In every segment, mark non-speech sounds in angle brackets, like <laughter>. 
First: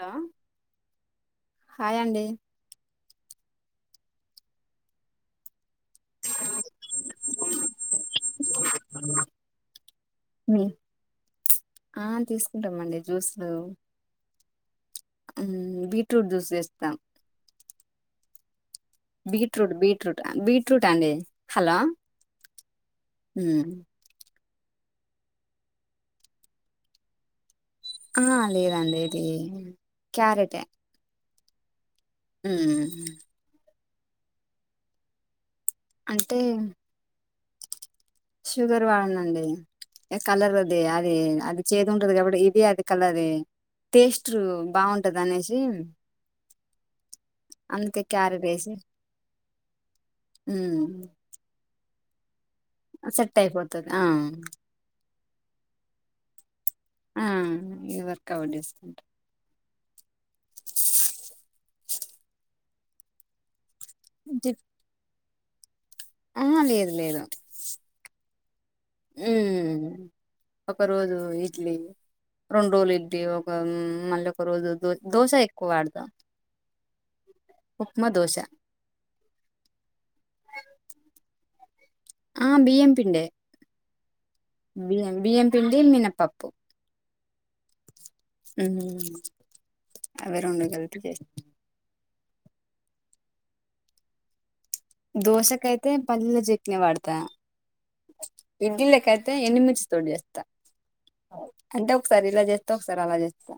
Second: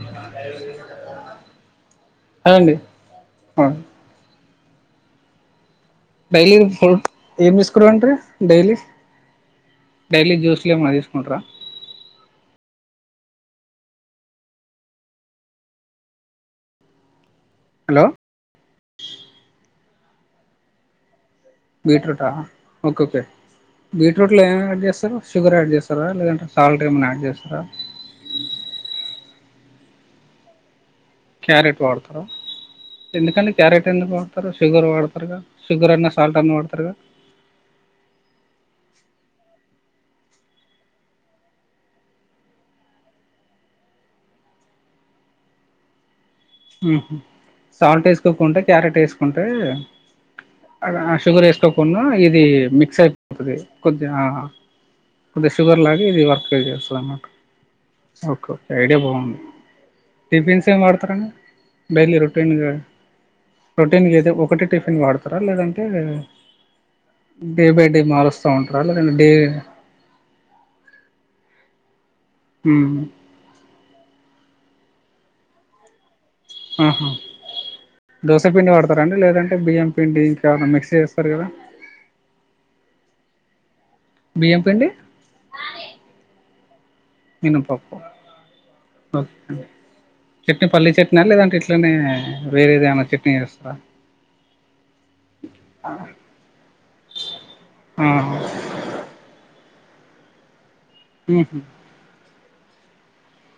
Hello hi అండి అనండి ఆ డైలీ ఏం తీసుకురుంటీ డైలీ డైలీ జ్యూస్లు ఏమన్నా తీసుకుంటార ఆ తీసుకుంటామండి జ్యూస్లు బీట్రూట్ జ్యూస్ వేస్తాం హలో బీట్రూట్ బీట్రూట్ బీట్రూట్ అండి హలో బీట్్రూట్ా ఓకే ఓకే బీట్రూట్ ఇలో ఏమై యాడ్ చేస్తారు షుగర్ యాడ్ చేస్తారా లేదంటే సాల్ట్ ఏమన్నా యాడ్ చేస్తారా ఆ లేదండి ఇది క్యారెటే క్యారెట్ వాడతారుా ఎందుకంటే క్యారెట్ ఎందుకు వాడతారు షుగర్ వాడతారుగాదా అంటే షుగర్ వాడనండి ఏ కలర్ అద అది అది చేది ఉంటది కాబట్టి ఇది అది కలర్ టేస్ట్ బాగుంటది అనేసి అందుకే సాల్ట్ క్యారెట్ వేసుకోకుంటే వేసి క్యారెట్ వేసుకుంటే అద షుగర్ వేసుకో కొన్న ఇది మిక్స్ సెట్ అయిపోతుంది అయిపోతది ఆ కొద్దిం కొద్దిగా షుగర్ లాగా ఇది వర్క్ చేస్తా ఆ అన్నట్ ఇది ఓకే వర్కౌట్ ఓకే ఐడియా చేసుకుంటా బాగుంది టిఫిన్స్ ఏం వాడతారండి డైలీ రొటీన్గా రొటీన్గా అయితే ఒకటి టిఫిన్ వాడతారా లేదంటే ఆ లేదు డే బై డ మారు హ పక్క రజ ఇడ్లీ రెండు రోజులు మ్మ్ ఇడ్డి ఒక మళ్ళీ ఒక రోజు దో దోశ ఎక్కువ వాడదాం ఆహా దోశ పిండి వాడతారంాండి లేదంటే బియ్యం పిండి ఇంకా ఏవనా మిక్స్ీ చేస్తారు కదా ఆ బిఎంపిిడి బియ్యం పిండి బియ బియ్యంపిండి మినపప్పు నను పాపో ఉమ్, కే అవి చట్నీ రెండు పల్లీ కలిపి చట్నీ చేస్తా లేదంటే ఇట్లనే వేర ఏదినా చట్నీ వస్తరా దోశకైతే పల్లీల చట్నీ వాడతా ఆ ఇడ్లీలక అయితే ఎన్నిమిించి తోడు చేస్తా మ్మ్ హ్మ్ అంటే ఒకసారి ఇలా చేస్తా ఒకసారి అలా చేస్తా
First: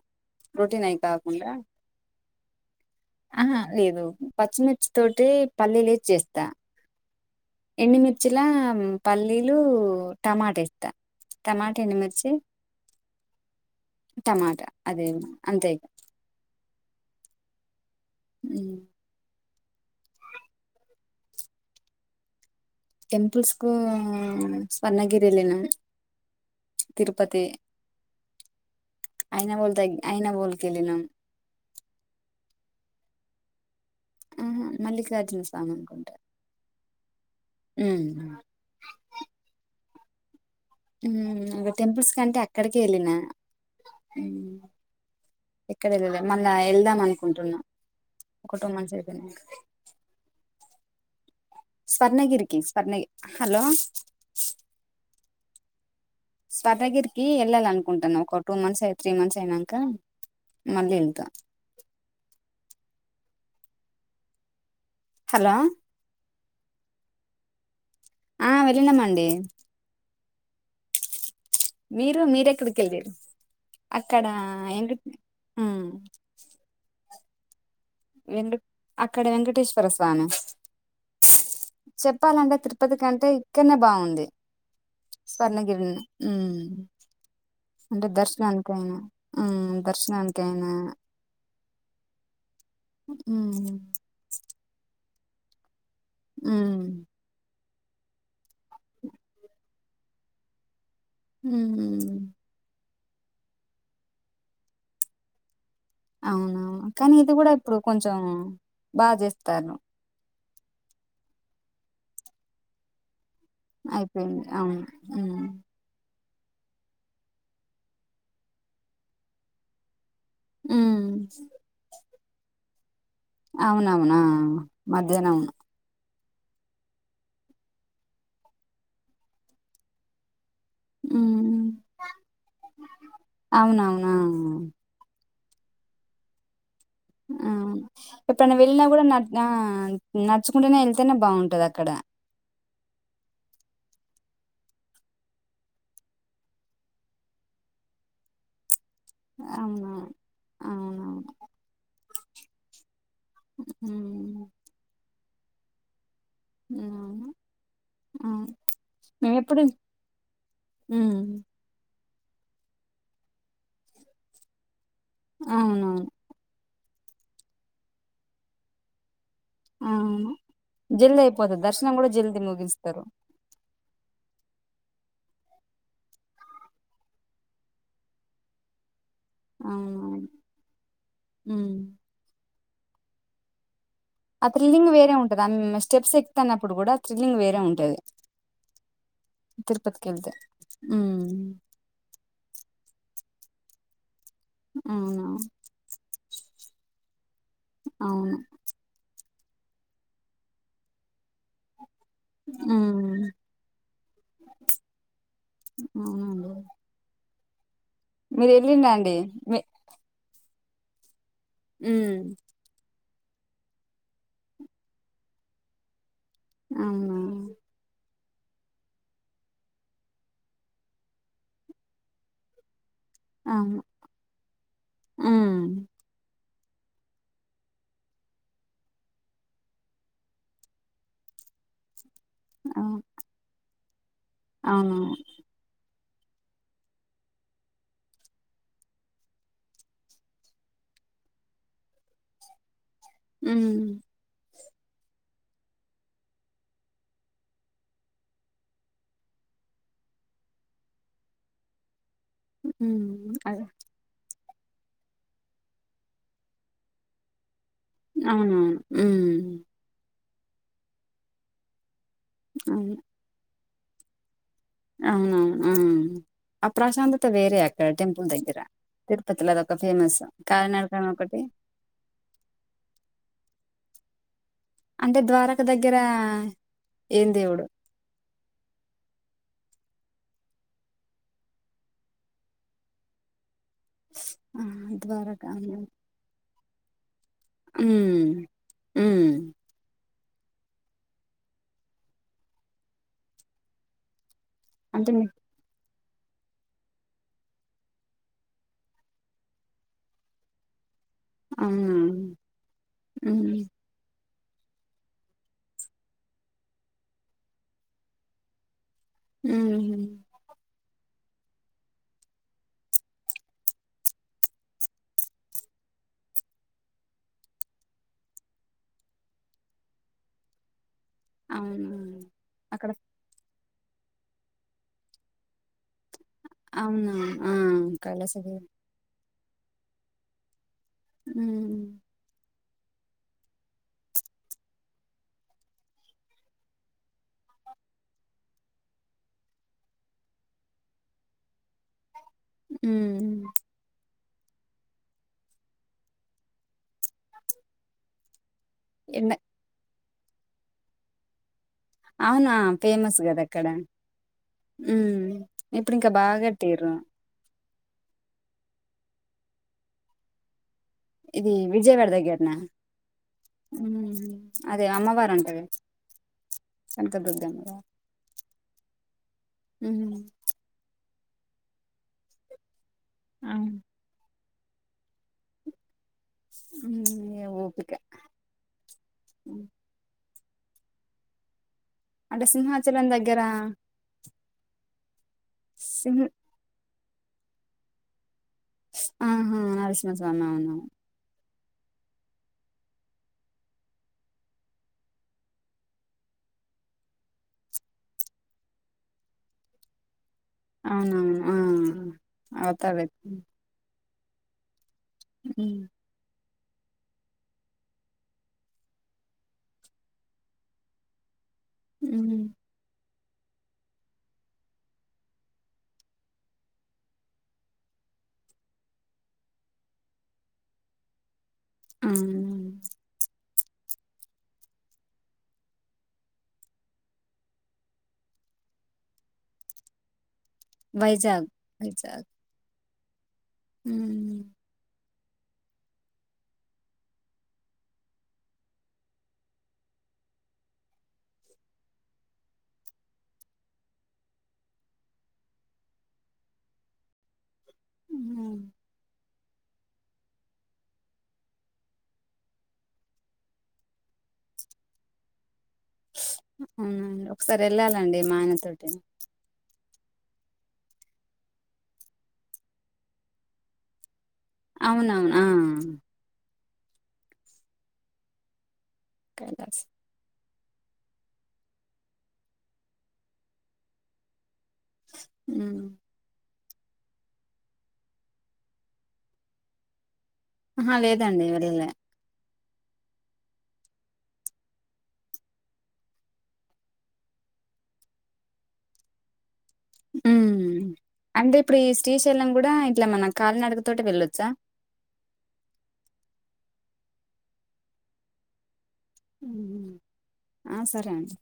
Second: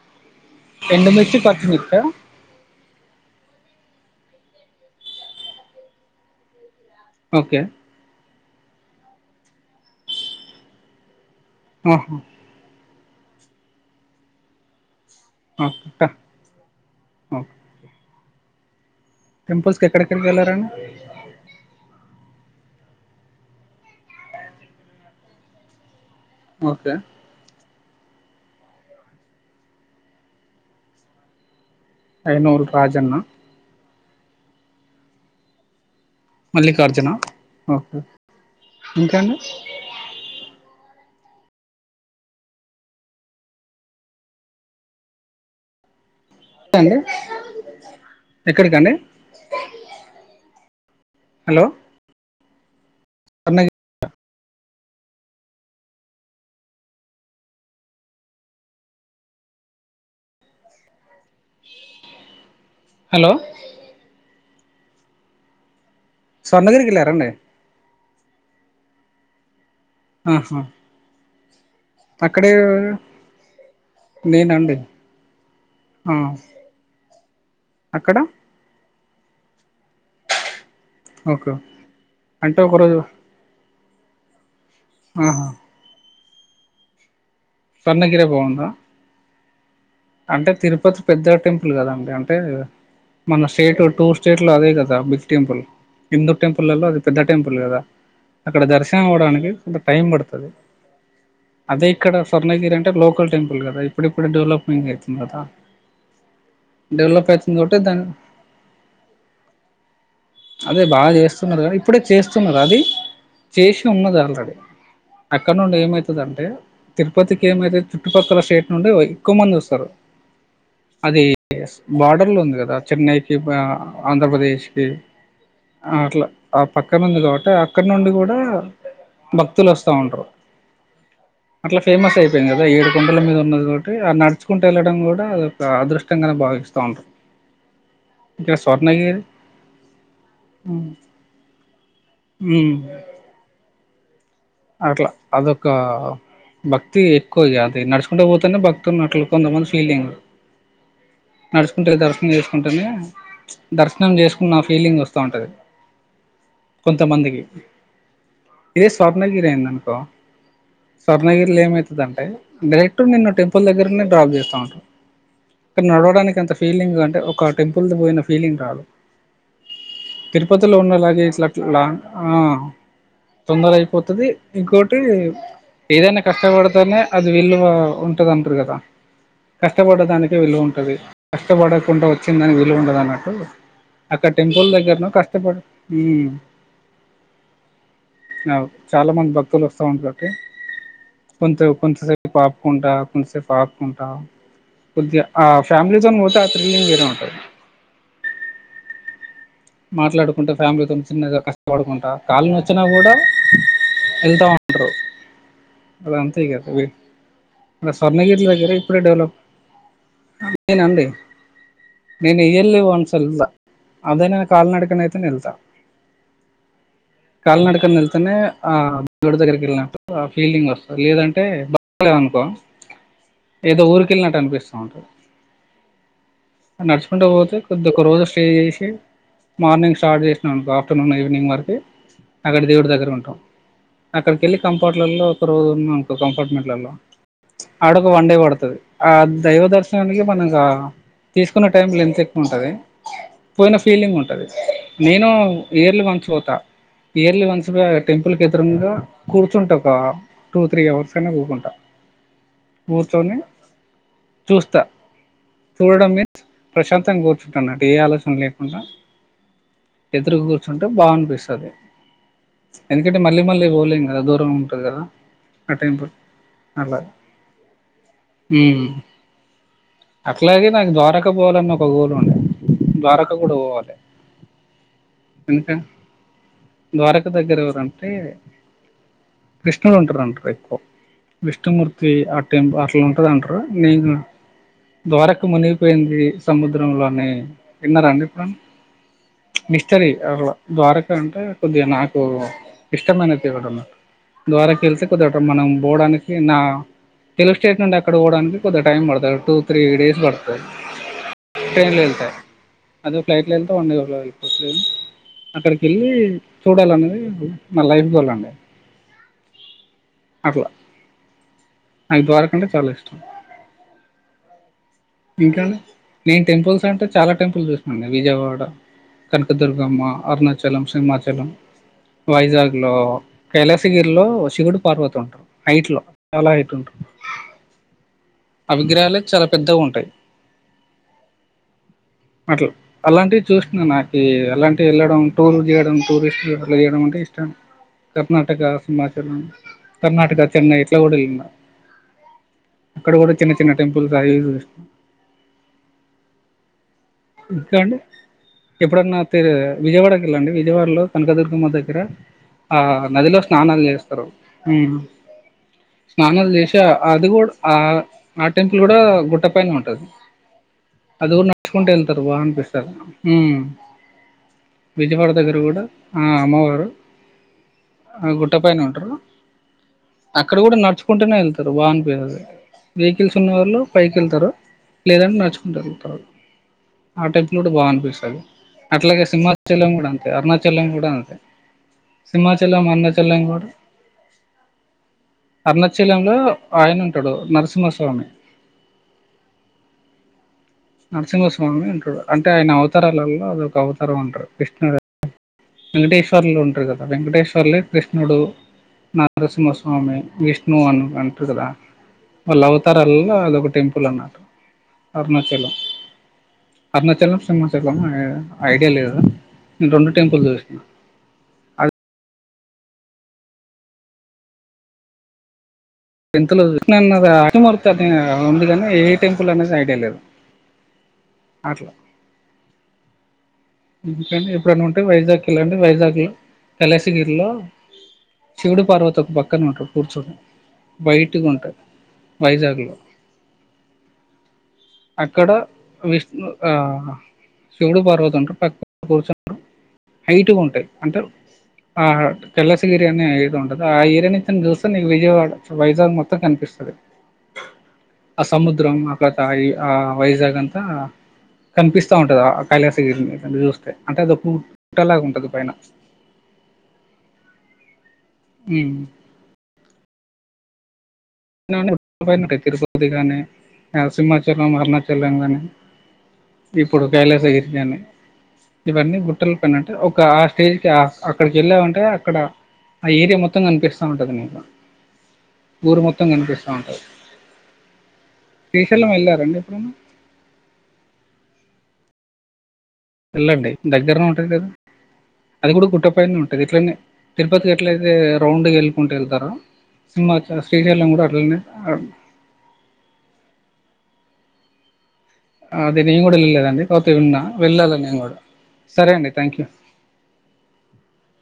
రొటీన్ అయి ఎండుమిర్చి కాకుండా పచ్చిమిర్చా ఆహా లేదు పచ్చిమిర్చి తోటి పల్లీలు ఏసి చేస్తా ఓకే చిలా పల్లీలు టమాట ఏస్తా టమాటా ఆహా ఎండిమిర్చి టమాటా అదేం అంతే ఇగ ఓ ఊ టెంపుల్స్ కి ఎక్కడెక్కడికి వెళ్ళారండి టెంపుల్స్ కు స్వర్ణగిరి వెళ్ళినం ఓకే తిరుపతి ఐయినవో దగ్ అయివోల్ కెలినం ఐనూరు రాజన్న ఊ మల్లికార్జున స్వామి అనుకుంటా మల్లికార్జున ఓకే ఉమ్. ఇంక అండి ఊ ఇగ టెంపుల్స్ కంటే అక్కడికె వెళ్ళిన ఎక్కడెలలె మళ్ళా అండి వెళ్దాం అనుకుంటున్నా ఒక టూ ఎక్కడికండి మంత్స్ అయిపోనంకా హలో స్వర్ణగిరికి స్వర్ణగి హలో అ స్వర్ణగిరికి వెళ్ళాలి అనుకుంటున ఒక టూ మంత్స్ అ త్రీ మంత్స్ అయినంక మళ్ళీ ఏళ్తా హలో హలో స్వర్ణగిరికి వెళ్ళారండి ఆ వెళ్ళినమండి ఆహా మీరు అక్కడే మీరెక్కడికెల్లిరు అక్కడ నేనండి ఎంకంటే ఆ అక్కడ అక్కడ వెంకటేశ్వర స్వామి ఓకే చెప్పాలంటే అంటే తిరుపతి ఒకరోజు కంటే ఇక్కనే బావుంది ఆహా స్వర్ణగిరి ఊ అంటే స్వర్ణగిరి బాగుందా దర్శనానికయినా ఆ అంటే తిరుపతి పెద్ద టెంపుల్ కదండి అంటే మన ఉమ్ స్టేట్ టూ స్టేట్ లో అదే కదా బిగ్ టెంపుల్ హిందూ ఉమ్ టెంపుల్లో అది పెద్ద టెంపుల్ కదా అక్కడ దర్శనం అవ్వడానికి కొంత టైం పడుతది అదే ఇక్కడ ఉమ్ స్వర్ణగిరి అంటే లోకల్ టెంపుల్ కదా ఇప్పుడిప్పుడు డెవలపింగ్ ఐతుంది కదా అవునవును కానీ డెవలప్ ఇది కూడా అవుతుంది కాబట్టి ఇప్పుడు దాని కొంచెం బాగా చేస్తారు అదే బాగా చేస్తున్నారు కానీ ఇప్పుడే చేస్తున్నర అది చేసి ఉన్నది అయిపోయింది ఆల్రెడీ అవును ఉమ్ అక్కడ నుండి ఏమైతు దంటే తిరుపతికి ఏమైతే చుట్టుపక్కల స్టేట్ నుండి ఎక్కువ మంది వస్తారు ఉమ్ అది ఎస్ బార్డర్ లో ఉంది కదా చెన్నైకి బ అవునవునా ఆంధ్రప్రదేశ్కి మధ్యాహ్నం అవును ఆ అట్లా ఆ పక్క నుంది కాబట్టి ఆ అక్కడ నుండి కూడా భక్తులు వస్తా ఉంటరు ఉమ్ అట్లా ఫేమస్ అయిపోయింది కదా ఏడు కొండల మీద ఉన్నది కాబట్టి ఆ అవునవునా నడుచుకుంటూ వెళ్ళడం కూడా కూడా ఒక అదృష్టంగానే భావిస్ ఆ ఎప్పుడను వెళ్ళినా కూడా స్వర్ణగిరి న నడుచుకుంటనే వెళ్తనే బాగుంటది అక్కడ ఉమ్ అట్లా అదొక భక్తి ఎక్కువ ఇగ అది నడుచుకుంట పోతనే భక్తి తున్నట్లు కొంతమంది అవును ఫీలింగ్ అవునవును నడుచుకుంట దర్శనం చేసుకుంటేనే ప్చ్ దర్శనం ఉమ్, చేసుకున్న ఆ ఫీలింగ్ వస్తా ఉంటది అవును కొంతమందికి అవును. ఇదే స్వ మేము ర్ణగిరి ఎప్పుడు అయిందనుకో ఉమ్, స్వర్ణగిరిలో ఏమై తదంటే డైరెక్ట్ నిన్ను టెంపుల్ దగ్గరనే డ్రాప్ చేస్తా ఉంటరు ఇక్కడ అవునవును నడవడానికంత ఫీలింగ్ అంటే ఒక టెంపుల్ది పోయిన ఫీలింగ్ రాదు. అవును తిరుపతిలో జల్ది ఉన్నలాగే అయిపోతది ఇట్లట్లా దర్శనం కూడా ఆ జల్ది ముగిస్తారు తొందరయి పోతది ఇంకోటీ ఏదైన కష్టపడతేనే అది విలువా ఉంటదంటరు గదా. అవునవును కష్టపడ్డదానికే విలువుంటది ఉమ్. కష్టపడకుండ ఒచ్చిందానికి విలువుండదన్నట్టూ. ఆ త్రిల్లింగ్ వేరే ఉంటది ఆ మ్ స్టెప్స్ ఉమ్ ఎక్తుతన్నప్పుడు గూడా థ్రిల్లింగ్ వేరే ఉంటది. అవ్ చాలా మంది భక్తులు ఒస్తా ఉంటరు తిరుపతికి కాట్టి వెళ్తే ఉమ్, కొంత కొంతసేపు ఆపుకుంటా కొంతసేపు ఆపుకుంటా కొద్దిగ అవును ఆ ఫ్యామిలీతోని పోతే ఆ త్రిల్లింగ్ వేరే ఉంటది. అవును మాట్లాడుకుంట ఫ్యామిలీతోని చిన్నగా కష్టపడుకుం ట కాళ్లు నొచ్చినా గూడ ఉమ్, ఎళ్తా ఉంట్రు. అదంతే అవునండి ఇగ <unintelligible> మన స్వర్ణగిరి మీరు దగ్గర వెళ్ళిండ ఇప్పుడే అండి డెవలప్ నేనండి అవునా నేను ఇయర్లి వన్స్ ఏళ్తా అదైనా కాల్ నడకనయితేనే ఎల్తా అవునా కాల్ నడకనెల్ అనే ఆ <unintelligible> దగ్గరికెళ్ళినట్టు ఆ ఫీలింగ్ ఒస్తది లేదంటే <unintelligible> అనుకో అవును ఏదో ఊరికెళ్ళినట్టు అనిపిస్తా ఉంటది. హ్మ్ నడుచుకుంట పోతే కొద్ది ఒక రోజు స్టే చేషి మార్నింగ్ స్టార్ట్ చేసినవనుకో ఆఫ్టర్నూన్ ఈవినింగ్ వరకి అక్కడి దేవుడి అవు దగ్గర ఉంటాం. అక్కడికెల్లి అవునవును కంఫార్ట్లల్లో ఒక రోజు ఉన్నానుకో కంఫార్ట్మెంట్లల్లో ఆడొక వండే పడుతది ఆ దైవ దర్శనానికి మనకా తీసుకున్న టైం లెంత్ ఎక్కువుంటది పోయిన హ్మ్ ఫీలింగ్ ఉం నేనూ ఇయర్లీ వన్స్ పోతా. ఇయర్లీ వన్స్ బోయ్ టెంపుల్ కెదురుంగా కూర్చుంట ఒకా టూ త్రీ అవర్స్ అయినా కూకుంట. <unintelligible> చూస్త చూడడం మీన్స్ ప్రశాంతంగ కూర్చుంటన్నట్టు ఏ ఆలోచన అవునవును లేకుండా హ్మ్ ఎదురుగా గూర్చుంటే బా అనిపిస్తది. అవును ఎందుకంటే మళ్ళీ మళ్ళీ పోలేం గదా దూరం ఉంటది కదా అవునవును ఆ టెంపుల్ <unintelligible> ఆ అలా ప్రశాంతత వేరే అక్కడ టెంపుల్ దగ్గర ఉమ్ తిరుపతిలదొక ఫేమస్ అట్లాగే నాకు <unintelligible> ఒకటి <unintelligible> ఒక గోల్ ఉండే ద్వారకా గూడ పోవాలి. అంటే ద్వారక ఇంకా దగ్గర ద్వారక ఏం దేవుడు దగ్గరెవరంటే కృష్ణుడుంటరంటరు ఎక్కో విష్ణుమూర్తి ఆ టైం అట్లా ఉంటదంట నేను ఆ ద్వారక అవును. మునిగిపేయింది సముద్రంలో అనీ విన్నరా అండి ఎప్పుడన్న. ఉమ్ అట్లా ద్వారకా అంటే కొద్దిగ నాకూ ఇష్టమైన దేవుడన్నట్టు. ద్వారకెళ్తే అంటే మీ కొద్దిగటు మనం బోడాని కి నా తెలుగు స్టేట్ నుండి అక్కడ పోడానికి కొద్దిగ టైం పడుతది టూ త్రీ డేస్ పడుతది. ట్రైన్ అవునా లో ఎళ్తే అదే ఫ్లైట్ లో హ్మ్ ఎళ్తే వన్ అవర్ లో ఎళ్పోచు అక్కడికెళ్ళి చూడాలనేది నా లైఫ్ గోలండి. ఉహూ అండ్ ద్వారక అంటే చాలా ఇష్టం. ఇంకా నేను టెంపుల్స్ అంటే చాలా టెంపుల్ చూసాండి విజయవాడ కనకదుర్గమ్మా అరుణాచలం సింహాచలం అవునా వైజాగ్ అక్కడ లో కైలాసగిరిలో శివుడు పార్వతి ఉంటరు హైట్ లో చాలా హైట్ ఉంటారు అవునా ఆ కైలాసగిరి పెద్దగుంటయి. ఊ అట్ల అలాంటివి చూశ్న నాకీ అలాంటివి వెళ్ళడం, టూర్ చేయడం, టూరిస్ట్ అట్ల చేయడం అంటే ఇష్టం. కర్ణాటక సింహాచలం కర్ణటక చెన్నై ఇట్ల గూడా ఎల్లిన అక్కడ గూడా హ్మ్ చిన్న చిన్న టెంపుల్స్ అవివి జూశ్ ఇంకా అండి ఎప్పుడన్నా ఎండ తె విజయవాడకి వెళ్ళండి విజయవాడలో కనకదుర్గమ్మ దె గర అవునా ఆ ఫేమస్ నదిలో గదా అక్కడ స్నానాలు చేస్తారు ఉమ్ ఇప్పుడు ఇంకా బాగా స్నానాలు చేసి ఆ కట్టిర్రు అది గూడ ఆ ఆ టెంపుల్ గూడా గుట్ట పైనే ఉంటది ఇదీ విజయవా తరు బా అనిపిస్తరు అదే విజయవాడ దగ్గర గూడా ఆ అమ్మవారు తగ్గుద్దం ఆ గుట్ట పైనే ఉంటరు ఉహు కుంటనే ఎళ్తరు వాన్ పియదది వెహికల్స్ అవును. ఉన్నోళ్ళు పైకి ఎళ్తరు లేదని నడుచుకుంటా ఎళ్తారు ఉమ్ ఆ ఇగ టెపుల్ గూడా బా ఓపిక అనిపిస్తది అట్లాగే సింహాచలం గూడా అన్ తె అరుణాచలం గూడా అంతె అంటే సింహాచలం దగ్గర అరుణాచలం గూడ సింహ అరుణచలంలో ఆయన ఉంటడు నరసింహస్వామి ఆహా నరసింహస్వామా అవునవును స్వామి ఉంటడు అంటే ఆయన అవతారాలల్ల అదొక అవతారం అంటారు కృష్ణ <inaudible> వెంకటేశ్వర్లు ఉంటరు కదా వెంకటేశ్వర్లే కృష్ణుడు నరసింహస్వామి విష్ణువు అని అవునవును అంటరు ఆ కదా వాళ్ళ అవతార్ ఎత్తు అవతారలల్లో అదొక టెంపుల్ అన్నట్టు అరుణాచల ఉమ్ అరుణాచలం సింహాచలం ఐ ఐడియా లేదు నేను రెండు టెంపుల్ చూశ్నా ఊ టెన్త్ లో <inaudible> <unintelligible> ఉంది గాని ఏ టెంపుల్ అనేది ఐడియా లేదు ఆ ఇంకండి ఎప్పుడన్న ఉంటే వైజాగ్ కి ఎళ్లండి వైజాగ్ లో కళాశగిరిలో శివుడు పార్వతి ఒక్ పక్కనే ఉంటరు కూర్చోని వైట్ గ వైజాగ్ ఉంట వైజాగ్ లో ఊఉ అక్కడ విష్ణు ఆ శివుడు పార్వతుంటరు పక్క <unintelligible> హైటు గుంటాయ్ అంటే ఆ కలాసగిరి అనే ఇరి ఉంటది, ఆ ఏరియా నించొన్ జూస్సె నీకు విజయవాడ వైజాగ్ మొత్తం కనిపి. సది ఆ ఉమ్ సముద్రం అక్క <unintelligible> ఆ వైజాగ్ అంతా కనిపిస్తా ఉంటది ఆ కైళస గరిని చూస్తే అంటే అది ఓ పుట్టలాగా ఉంటంది పైన అవునా అండి ఒకసారి ఎళ్ళాలండి మాయన తోటి <unintelligible> తిరుపతి కాని సింహచ చలం అరుణాచలం అవునవును ఆ గాని ఇప్పుడు కైలాసగిరి కానీ ఇవన్నీ గుట్టల పైన కైలాస్ అంటే ఒక ఆర్ ఫేక్ ఆస్ అక్కడికి వెళ్ళావంటే అక్కడ ఆ ఏరియా మొత్తం కనిపిస్తా ఉంటది నీకు ఊ ఇనిపిస్తా ఉంటది శ్రీశైలం వెళ్ళారా అండి ఎప్పుడన్నా అహ లేదండి వెళ్ళలే ఎళ్ళండి దగ్గరనే ఉంటది గదా అది గూడా గుట్టపైనే ఉంటది ఇట్లనే తిరుపతికి ఎట్లయితే రౌండ్ వెళ్ళకుంటూ ఎళ్తరో ఊ అంటే ఇప్పుడు ఈ శ్రీశైలం కూడా ఇట్లా మన కాలీనడక తోటే వెళ్ళొచ్చా అదే నేను గూడా ఎళ్లలేదండి కాతే విన్నా వెళ్ళాలే నేను గూడ ఆ సరే అండి